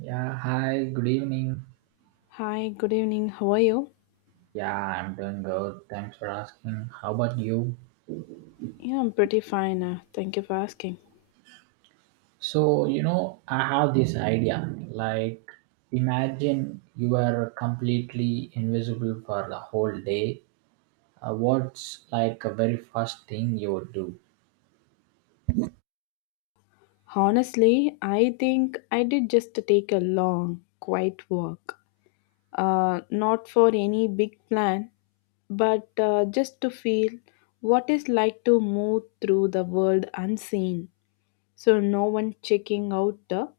Yeah, hi, good evening. Hi, good evening. How are you? Yeah, I'm doing good. Thanks for asking. How about you? Yeah, I'm pretty fine. Thank you for asking. So, you know, I have this idea. Like, imagine you are completely invisible for the whole day. What's like a very first thing you would do? Honestly, I think I did just take a long, quiet walk. Not for any big plan, but just to feel what it's like to move through the world unseen. So no one checking out the,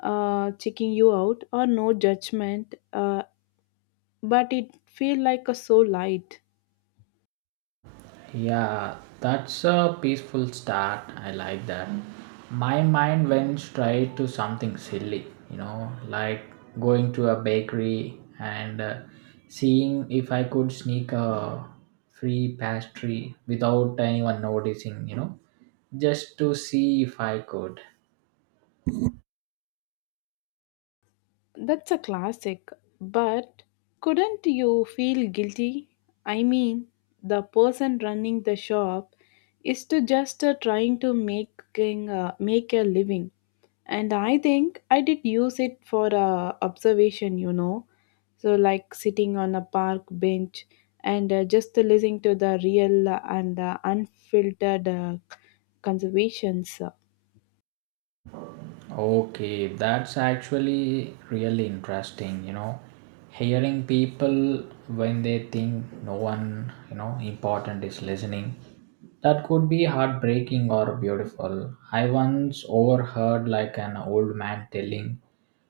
uh, checking you out, or no judgment. But it feel like a so light. Yeah, that's a peaceful start. I like that. My mind went straight to something silly, you know, like going to a bakery and seeing if I could sneak a free pastry without anyone noticing, you know, just to see if I could. That's a classic, but couldn't you feel guilty? I mean, the person running the shop is to just trying to making make a living, and I think I did use it for observation, you know, so like sitting on a park bench and just listening to the real and unfiltered conservations. Okay, that's actually really interesting, you know. Hearing people when they think no one, you know, important is listening, that could be heartbreaking or beautiful. I once overheard like an old man telling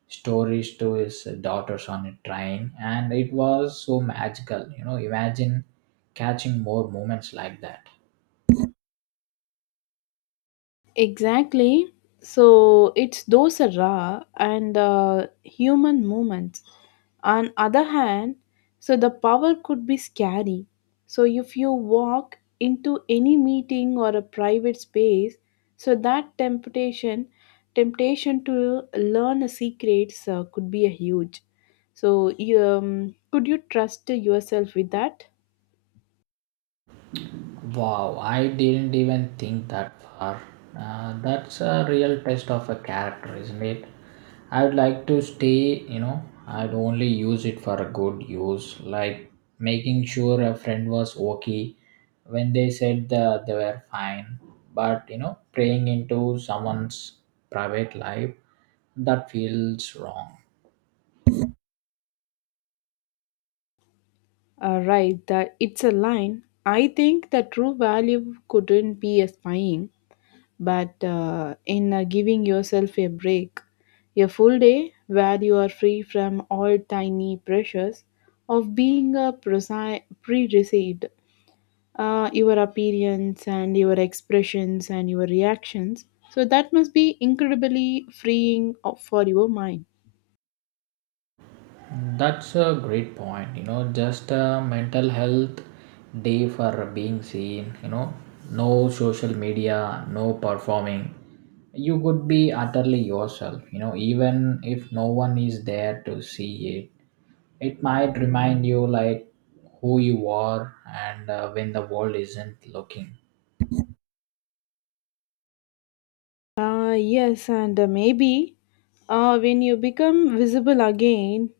stories to his daughters on a train, and it was so magical, you know. Imagine catching more moments like that. Exactly. So it's those raw and human moments. On other hand, so the power could be scary. So if you walk into any meeting or a private space, so that temptation to learn secrets could be a huge. So you, could you trust yourself with that? Wow, I didn't even think that far. That's a real test of a character, isn't it? I'd like to stay, you know, I'd only use it for a good use, like making sure a friend was okay when they said that they were fine. But, you know, praying into someone's private life, that feels wrong. Right, that it's a line. I think the true value couldn't be a spying but in giving yourself a break, a full day where you are free from all tiny pressures of being pre received, your appearance and your expressions and your reactions. So that must be incredibly freeing for your mind. That's a great point. You know, just a mental health day for being seen. You know, no social media, no performing. You could be utterly yourself. You know, even if no one is there to see it, it might remind you like who you are and when the world isn't looking. Yes, and maybe when you become visible again,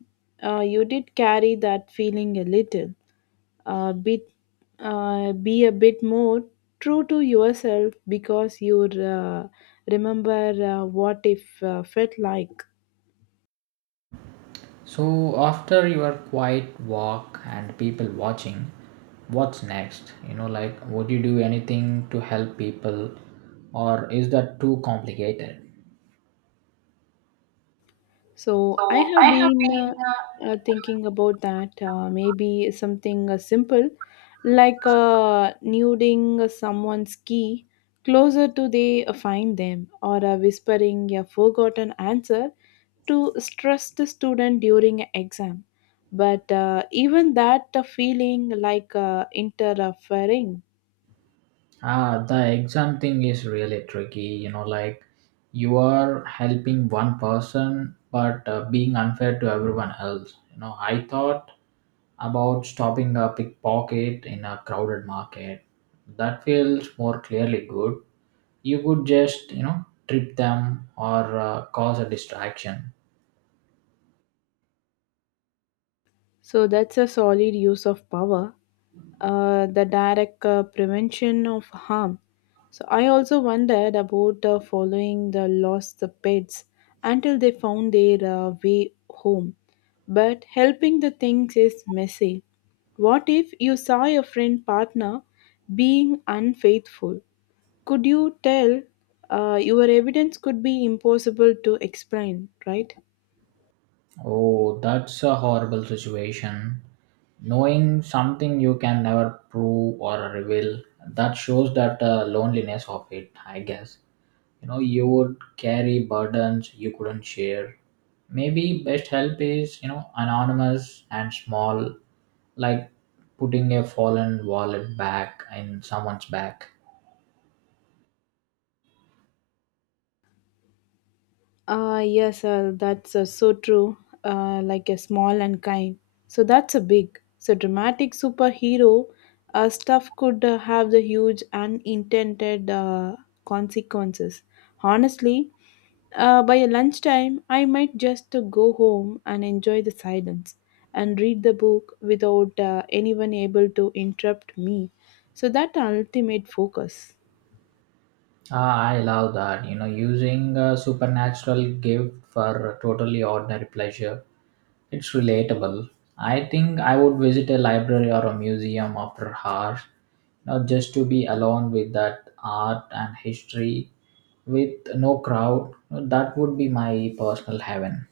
you did carry that feeling a little bit be a bit more true to yourself because you remember what if felt like. So, after your quiet walk and people watching, what's next? You know, like, would you do anything to help people, or is that too complicated? So I So I have have been been uh, thinking about that, maybe something simple like nuding someone's key closer to they find them or whispering a forgotten answer to stress the student during an exam. But even that feeling like interfering. Ah, the exam thing is really tricky. You know, like, you are helping one person, but being unfair to everyone else. You know, I thought about stopping a pickpocket in a crowded market. That feels more clearly good. You could just, you know, trip them or cause a distraction. So that's a solid use of power, the direct prevention of harm. So I also wondered about following the lost pets until they found their way home. But helping the things is messy. What if you saw your friend partner being unfaithful? Could you tell? Your evidence could be impossible to explain, right? Oh, that's a horrible situation. Knowing something you can never prove or reveal, that shows that loneliness of it, I guess. You know, you would carry burdens you couldn't share. Maybe best help is, you know, anonymous and small, like putting a fallen wallet back in someone's back. Yes, that's so true. Like a small and kind. So that's a big. So dramatic superhero stuff could have the huge unintended consequences. Honestly, by lunchtime, I might just go home and enjoy the silence and read the book without anyone able to interrupt me. So that ultimate focus. Ah, I love that. You know, using a supernatural gift for a totally ordinary pleasure. It's relatable. I think I would visit a library or a museum after hours, you know, just to be alone with that art and history with no crowd. That would be my personal heaven.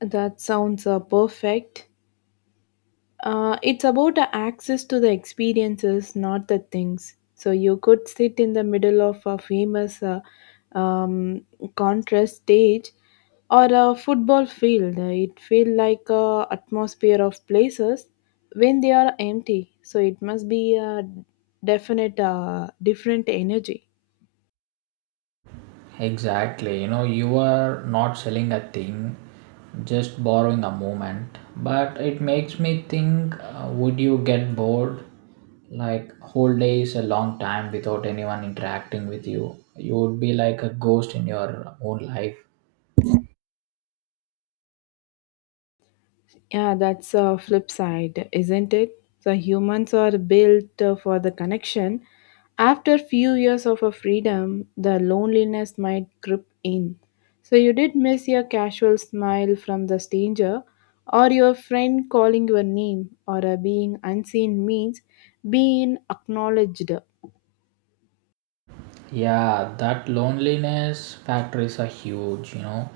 That sounds perfect. It's about the access to the experiences, not the things. So you could sit in the middle of a famous um, contrast stage or a football field. It feels like a atmosphere of places when they are empty. So it must be a definite different energy. Exactly. You know, you are not selling a thing, just borrowing a moment. But it makes me think, would you get bored? Like, whole day is a long time without anyone interacting with you. You would be like a ghost in your own life. Yeah, that's a flip side, isn't it? So humans are built for the connection. After few years of a freedom, the loneliness might grip in. So you did miss your casual smile from the stranger, or your friend calling your name, or a being unseen means being acknowledged. Yeah, that loneliness factors are huge, you know.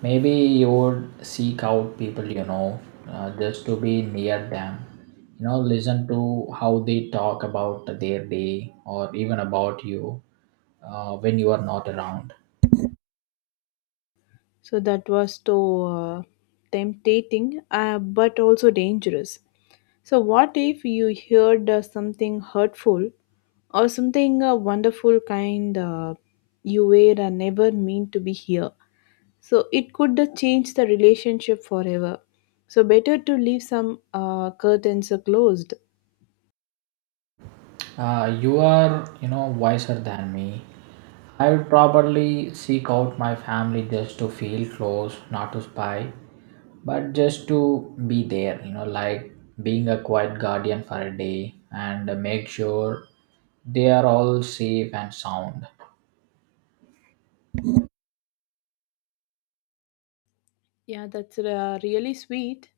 Maybe you would seek out people, you know, just to be near them. You know, listen to how they talk about their day or even about you when you are not around. So that was so tempting, but also dangerous. So, what if you heard something hurtful or something wonderful kind, you were never meant to be here? So, it could change the relationship forever. So, better to leave some curtains closed. You are, you know, wiser than me. I would probably seek out my family just to feel close, not to spy, but just to be there, you know, like being a quiet guardian for a day and make sure they are all safe and sound. Yeah, that's really sweet.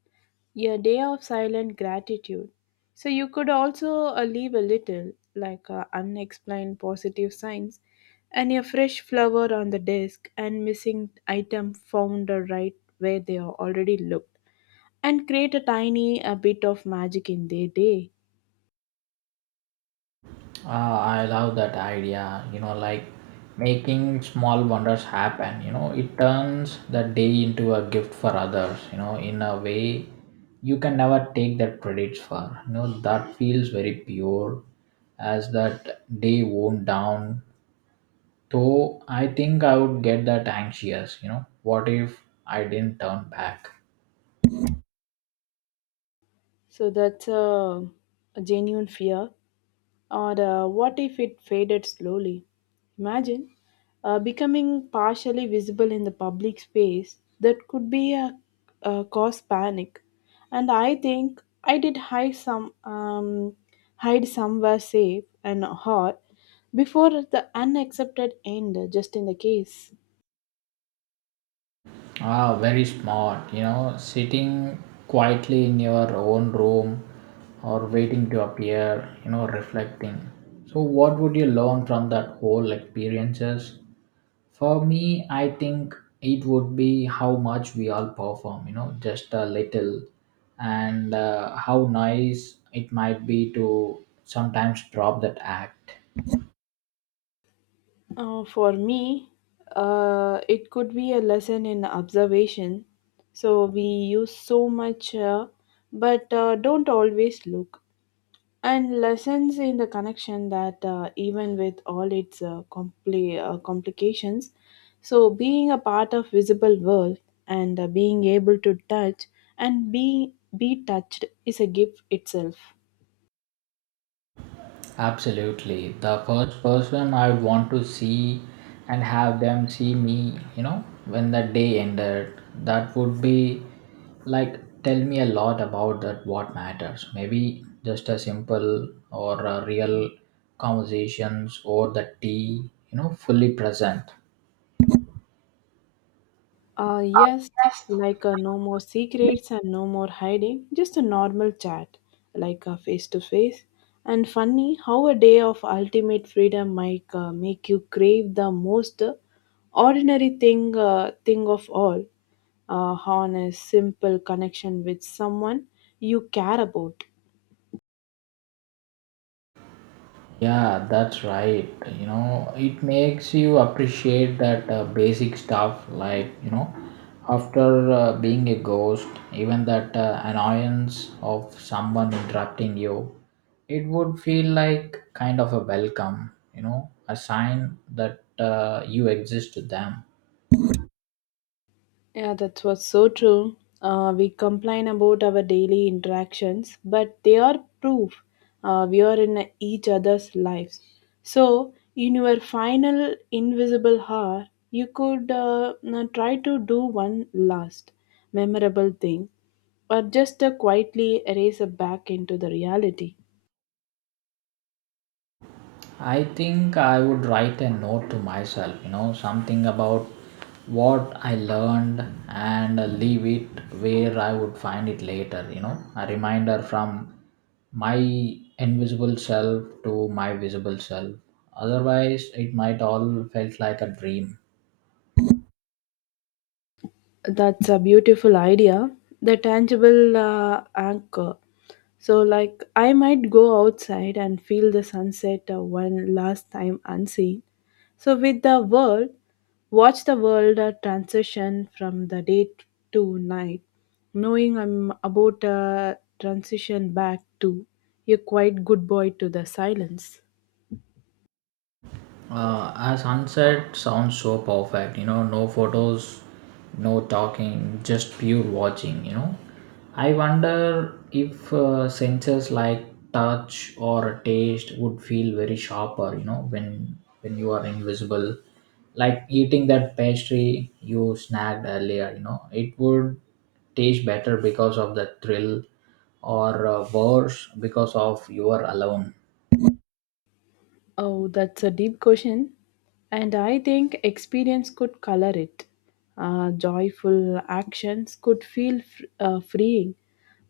A day of silent gratitude. So you could also leave a little, like unexplained positive signs, and a fresh flower on the desk, and missing item found right where they are already looked, and create a tiny a bit of magic in their day. Ah, I love that idea, you know, like making small wonders happen. You know, it turns the day into a gift for others, you know, in a way you can never take that credit for. You know, that feels very pure as that day won't down. Though I think I would get that anxious, you know, what if I didn't turn back? So that's a genuine fear. Or what if it faded slowly? Imagine becoming partially visible in the public space that could be a cause panic. And I think I did hide some hide somewhere safe and hot before the unaccepted end. Just in the case. Ah, very smart. You know, sitting quietly in your own room or waiting to appear, you know, reflecting. So, what would you learn from that whole experiences? For me, I think it would be how much we all perform, you know, just a little, and how nice it might be to sometimes drop that act. For me, it could be a lesson in observation. So we use so much, but don't always look. And lessons in the connection that even with all its complications, so being a part of visible world and being able to touch and be touched is a gift itself. Absolutely. The first person I would want to see and have them see me, you know, when the day ended, that would be like tell me a lot about that what matters. Maybe just a simple or a real conversations or the tea, you know, fully present. Uh, Yes, yes. like no more secrets and no more hiding, just a normal chat, like a face to face. And funny how a day of ultimate freedom might make you crave the most ordinary thing of all, honest simple connection with someone you care about. Yeah, that's right. You know, it makes you appreciate that basic stuff like, you know, after being a ghost, even that annoyance of someone interrupting you, it would feel like kind of a welcome, you know, a sign that you exist to them. Yeah, that was so true. We complain about our daily interactions, but they are proof we are in each other's lives. So, in your final invisible hour, you could now try to do one last memorable thing or just quietly erase it back into the reality. I think I would write a note to myself, you know, something about what I learned and leave it where I would find it later, you know, a reminder from my invisible self to my visible self. Otherwise, it might all felt like a dream. That's a beautiful idea. The tangible anchor. So, like, I might go outside and feel the sunset one last time unseen. So, with the world, watch the world transition from the to night, knowing I'm about a transition back to a quite good boy to the silence. A sunset sounds so perfect, you know, no photos, no talking, just pure watching, you know. I wonder if senses like touch or taste would feel very sharper, you know, when you are invisible. Like eating that pastry you snagged earlier, you know, it would taste better because of the thrill or worse because of you are alone. Oh, that's a deep question. And I think experience could color it. Joyful actions could feel freeing,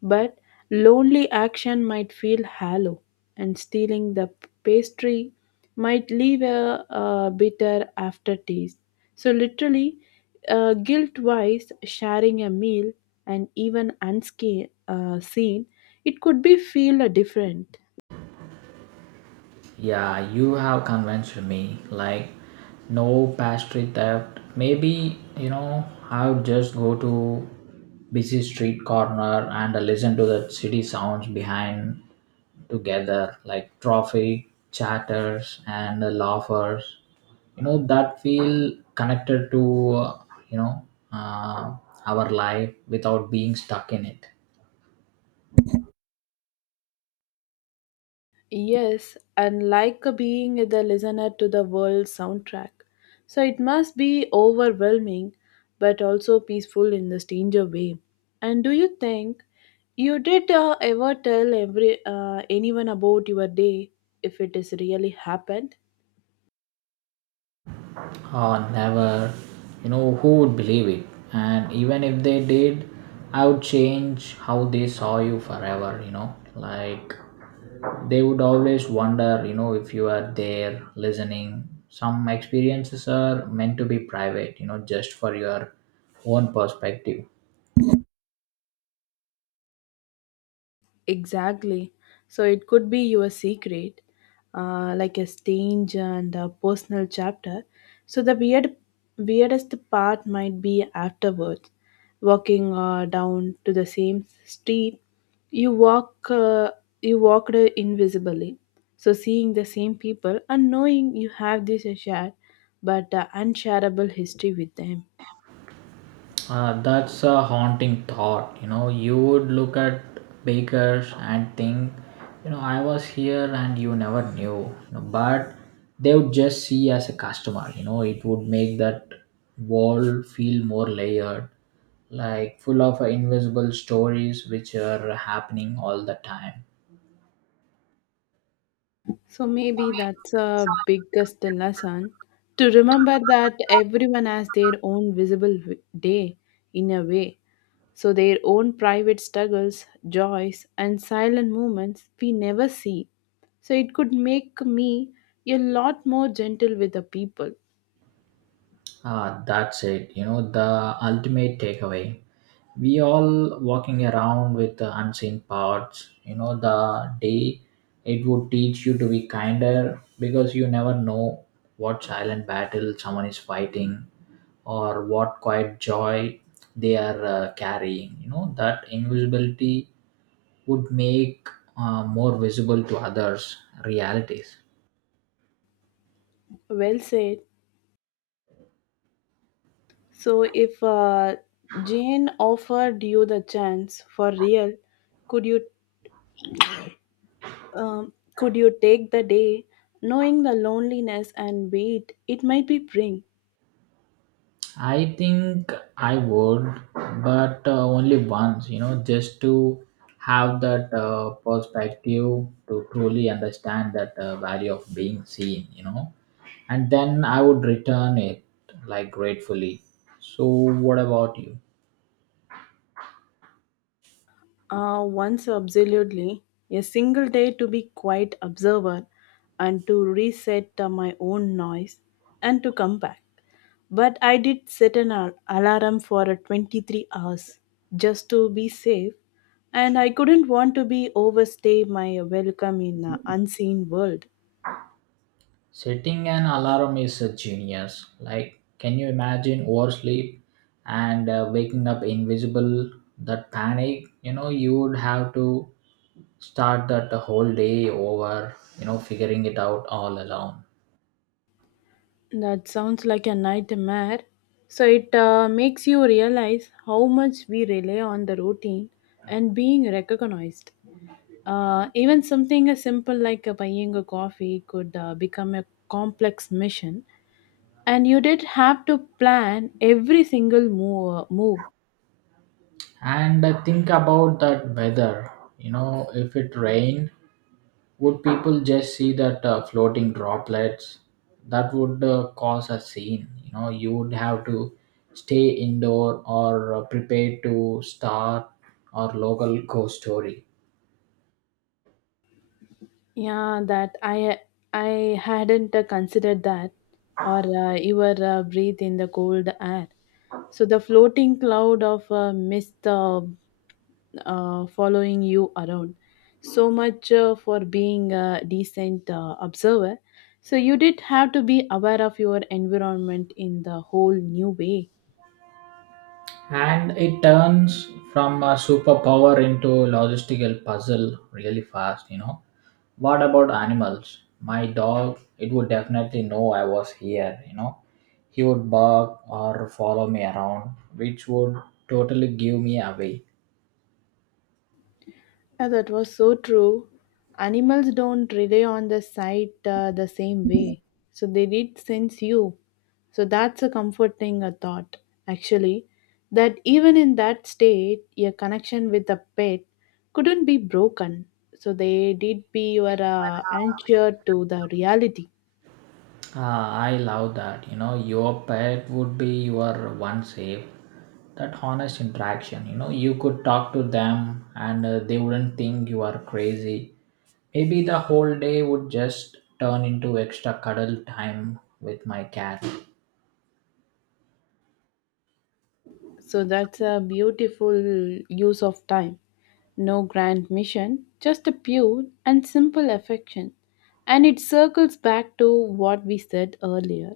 but lonely action might feel hollow, and stealing the pastry might leave a, bitter aftertaste. So, literally, guilt wise, sharing a meal and even seen, it could be feel different. Yeah, you have convinced me. Like, no pastry theft. Maybe, you know, I'll just go to busy street corner and listen to the city sounds behind together, like traffic, chatters, and laughers. You know, that feel connected to, you know, uh, our life without being stuck in it. Yes, and like being the listener to the world soundtrack. So it must be overwhelming, but also peaceful in the stranger way. And do you think you did ever tell every anyone about your day if it is really happened? Oh, never. You know, who would believe it? And even if they did, I would change how they saw you forever, you know? Like, they would always wonder, you know, if you are there listening. Some experiences are meant to be private, you know, just for your own perspective. Exactly. So it could be your secret, like a strange and a personal chapter. So the weirdest part might be afterwards, walking down to the same street. You walk, uh, you walked invisibly. So seeing the same people and knowing you have this shared, but unshareable history with them. That's a haunting thought. You know, you would look at bakers and think, you know, I was here and you never knew. You know, but they would just see as a customer. You know, it would make that wall feel more layered, like full of invisible stories which are happening all the time. So maybe that's a biggest lesson to remember that everyone has their own day in a way. So their own private struggles, joys, and silent moments we never see. So it could make me a lot more gentle with the people. That's it. You know, the ultimate takeaway. We all walking around with the unseen parts, you know, the day it would teach you to be kinder because you never know what silent battle someone is fighting or what quiet joy they are carrying, you know, that invisibility would make more visible to others realities. Well said. So if Jane offered you the chance for real, could you could you take the day knowing the loneliness and weight it might be bring? I think I would, but only once, you know, just to have that perspective to truly understand that value of being seen, you know, and then I would return it like gratefully. So, what about you? Once absolutely, a single day to be quite observer and to reset my own noise and to come back, but I did set an alarm for 23 hours, just to be safe, and I couldn't want to be overstay my welcome in an unseen world. Setting an alarm is a genius. Like, can you imagine oversleep and waking up invisible? That panic, you know, you would have to start that whole day over, you know, figuring it out all alone. That sounds like a nightmare. So it makes you realize how much we rely on the routine and being recognized. Even something as simple like buying a coffee could become a complex mission, and you did have to plan every single move. And I think about that weather, you know, if it rained, would people just see that floating droplets, that would cause a scene? You know, you would have to stay indoor or prepare to start or local ghost story. Yeah, that I hadn't considered that, or you were breathe in the cold air. So the floating cloud of mist following you around. So much for being a decent observer. So you did have to be aware of your environment in the whole new way. And it turns from a superpower into a logistical puzzle really fast, you know. What about animals? My dog, it would definitely know I was here, you know. He would bark or follow me around, which would totally give me away. Yeah, that was so true. Animals don't rely on the sight the same way. So they did sense you. So that's a comforting thought, actually, that even in that state, your connection with the pet couldn't be broken. So they did be your anchor to the reality. Ah, I love that. You know, your pet would be your one safe. That honest interaction. You know, you could talk to them and they wouldn't think you are crazy. Maybe the whole day would just turn into extra cuddle time with my cat. So that's a beautiful use of time. No grand mission, just a pure and simple affection. And it circles back to what we said earlier.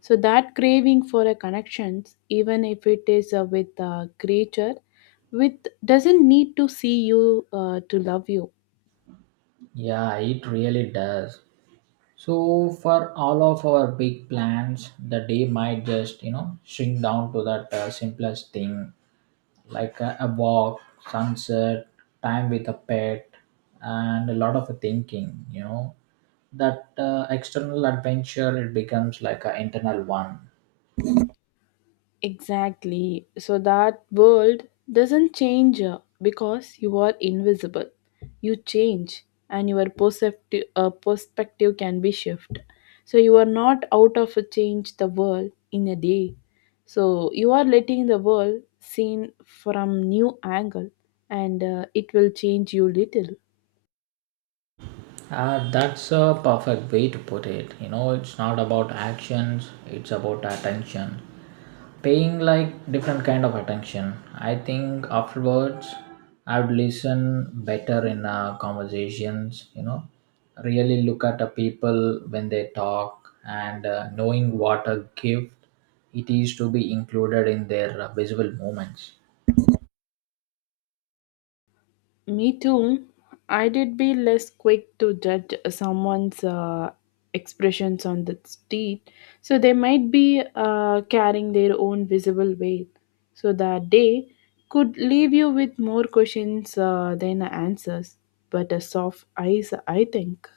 So that craving for a connection, even if it is with a creature, with, doesn't need to see you to love you. Yeah, it really does. So for all of our big plans, the day might just, you know, shrink down to that simplest thing, like a, walk, sunset, time with a pet, and a lot of thinking. You know that external adventure it becomes like an internal one. Exactly. So that world doesn't change because you are invisible. You change and your perspective can be shift. So you are not out of a change the world in a day. So you are letting the world seen from new angle and it will change you little. That's a perfect way to put it. You know, it's not about actions; it's about attention. Paying like different kind of attention. I think afterwards I would listen better in conversations, you know, really look at the people when they talk and knowing what a gift it is to be included in their visible moments. Me too. I did be less quick to judge someone's expressions on the street. So they might be carrying their own visible weight. So the day could leave you with more questions than answers. But a soft eyes, I think.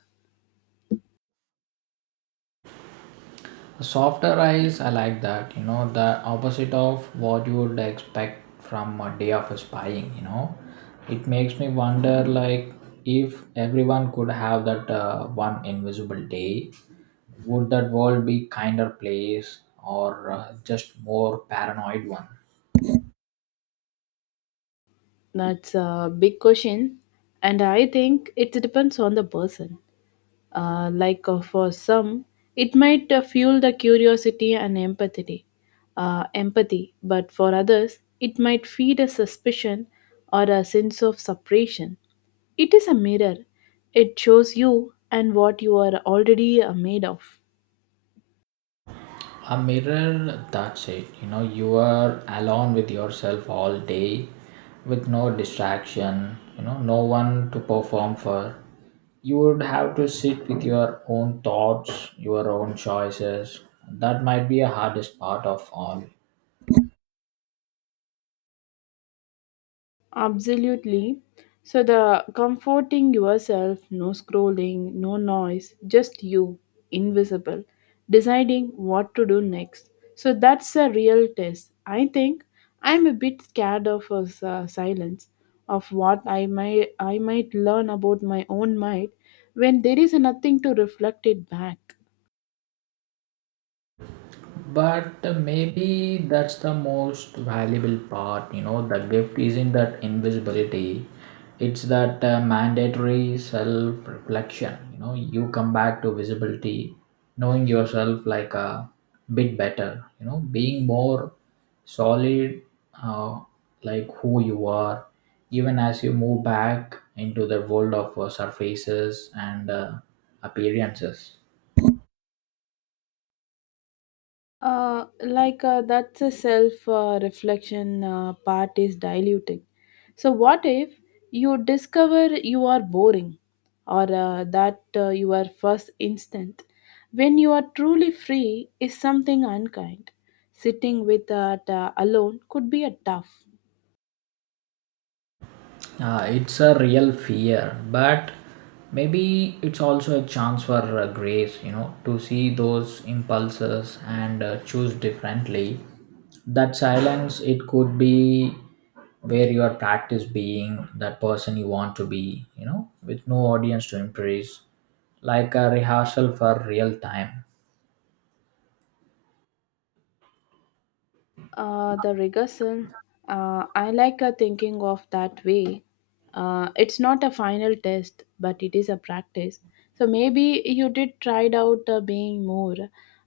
Softer ice, I like that. You know, the opposite of what you would expect from a day of spying. You know, it makes me wonder, like, if everyone could have that one invisible day, would that world be kinder place or just more paranoid one? That's a big question. And I think it depends on the person. Like for some, it might fuel the curiosity and empathy, but for others, it might feed a suspicion or a sense of separation. It is a mirror. It shows you and what you are already made of. A mirror, that's it. You know, you are alone with yourself all day with no distraction, you know, no one to perform for. You would have to sit with your own thoughts, your own choices. That might be a hardest part of all. Absolutely. So the comforting yourself, no scrolling, no noise, just you, invisible, deciding what to do next. So that's a real test. I think I'm a bit scared of silence, of what I might learn about my own mind when there is nothing to reflect it back. But maybe that's the most valuable part. You know, the gift isn't that invisibility, it's that mandatory self reflection. You know, you come back to visibility knowing yourself like a bit better, you know, being more solid, uh, like who you are, even as you move back into the world of surfaces and appearances. Like that's a self reflection part is diluting. So, what if you discover you are boring or that your first instant when you are truly free is something unkind? Sitting with that alone could be a tough. It's a real fear, but maybe it's also a chance for grace, you know, to see those impulses and choose differently. That silence, it could be where you are practice being that person you want to be, you know, with no audience to impress, like a rehearsal for real time. The regression, I like thinking of that way. It's not a final test, but it is a practice. So maybe you did tried out being more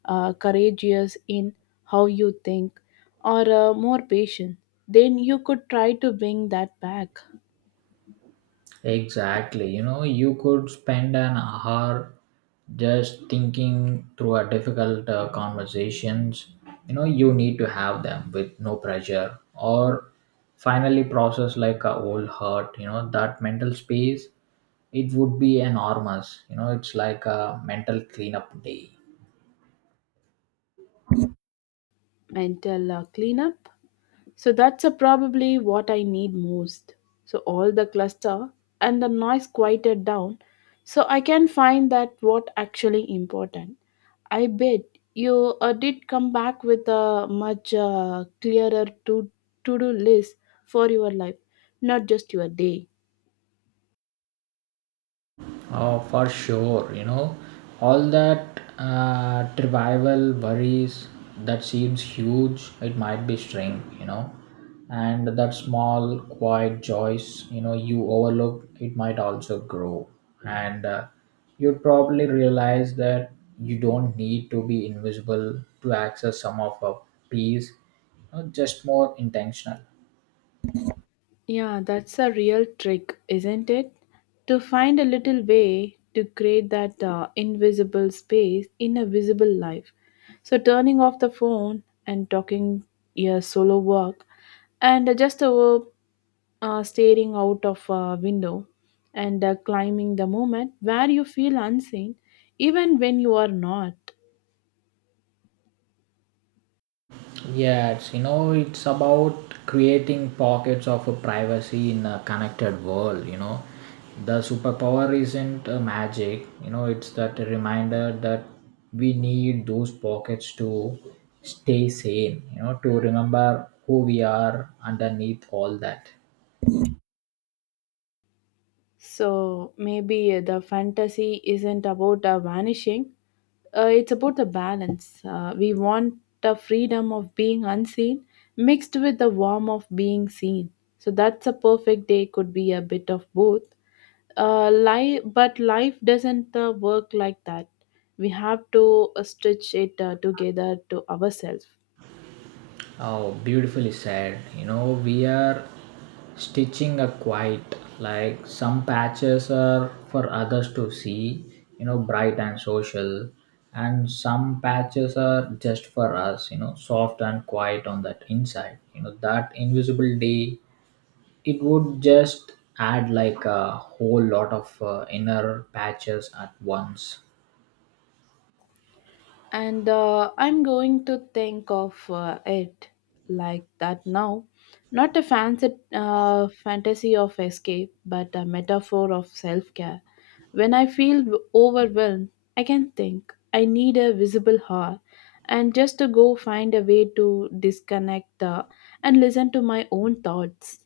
courageous in how you think or more patient. Then you could try to bring that back. Exactly. You know, you could spend an hour just thinking through a difficult conversations. You know, you need to have them with no pressure or finally process like a old hurt. You know, that mental space, it would be enormous. You know, it's like a mental cleanup day. Mental cleanup. So that's probably what I need most. So all the cluster and the noise quieted down so I can find that what actually important. I bet you did come back with a much clearer to do list for your life, not just your day. Oh, for sure. You know, all that revival worries that seems huge, it might be strange, you know, and that small, quiet joys, you know, you overlook, it might also grow. And you'd probably realize that you don't need to be invisible to access some of a peace, you know, just more intentional. Yeah, that's a real trick, isn't it? To find a little way to create that invisible space in a visible life. So, turning off the phone and talking your solo work, and just over staring out of a window and climbing the moment where you feel unseen, even when you are not. Yeah, it's, you know, it's about creating pockets of a privacy in a connected world. You know, the superpower isn't a magic. You know, it's that reminder that we need those pockets to stay sane. You know, to remember who we are underneath all that. So maybe the fantasy isn't about vanishing, it's about the balance. We want the freedom of being unseen mixed with the warmth of being seen. So that's a perfect day, could be a bit of both. But life doesn't work like that. We have to stitch it together to ourselves. Oh, beautifully said. You know, we are stitching a quiet, like some patches are for others to see, you know, bright and social, and some patches are just for us, you know, soft and quiet on that inside. You know, that invisible day, it would just add like a whole lot of inner patches at once. And I'm going to think of it like that now. Not a fancy fantasy of escape, but a metaphor of self care. When I feel overwhelmed, I can think I need a visible hour and just to go find a way to disconnect and listen to my own thoughts.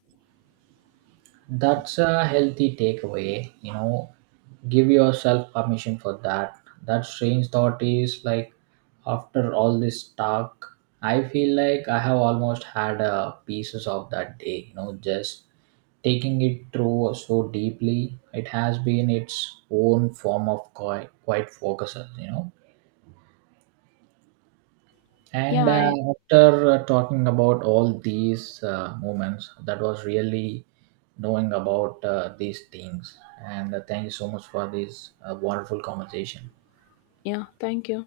That's a healthy takeaway, you know. Give yourself permission for that. That strange thought is like, after all this talk, I feel like I have almost had a pieces of that day, you know, just taking it through so deeply. It has been its own form of quiet focus, you know. Yeah, And I, After talking about all these moments, that was really knowing about these things. And thank you so much for this wonderful conversation. yeah, thank you.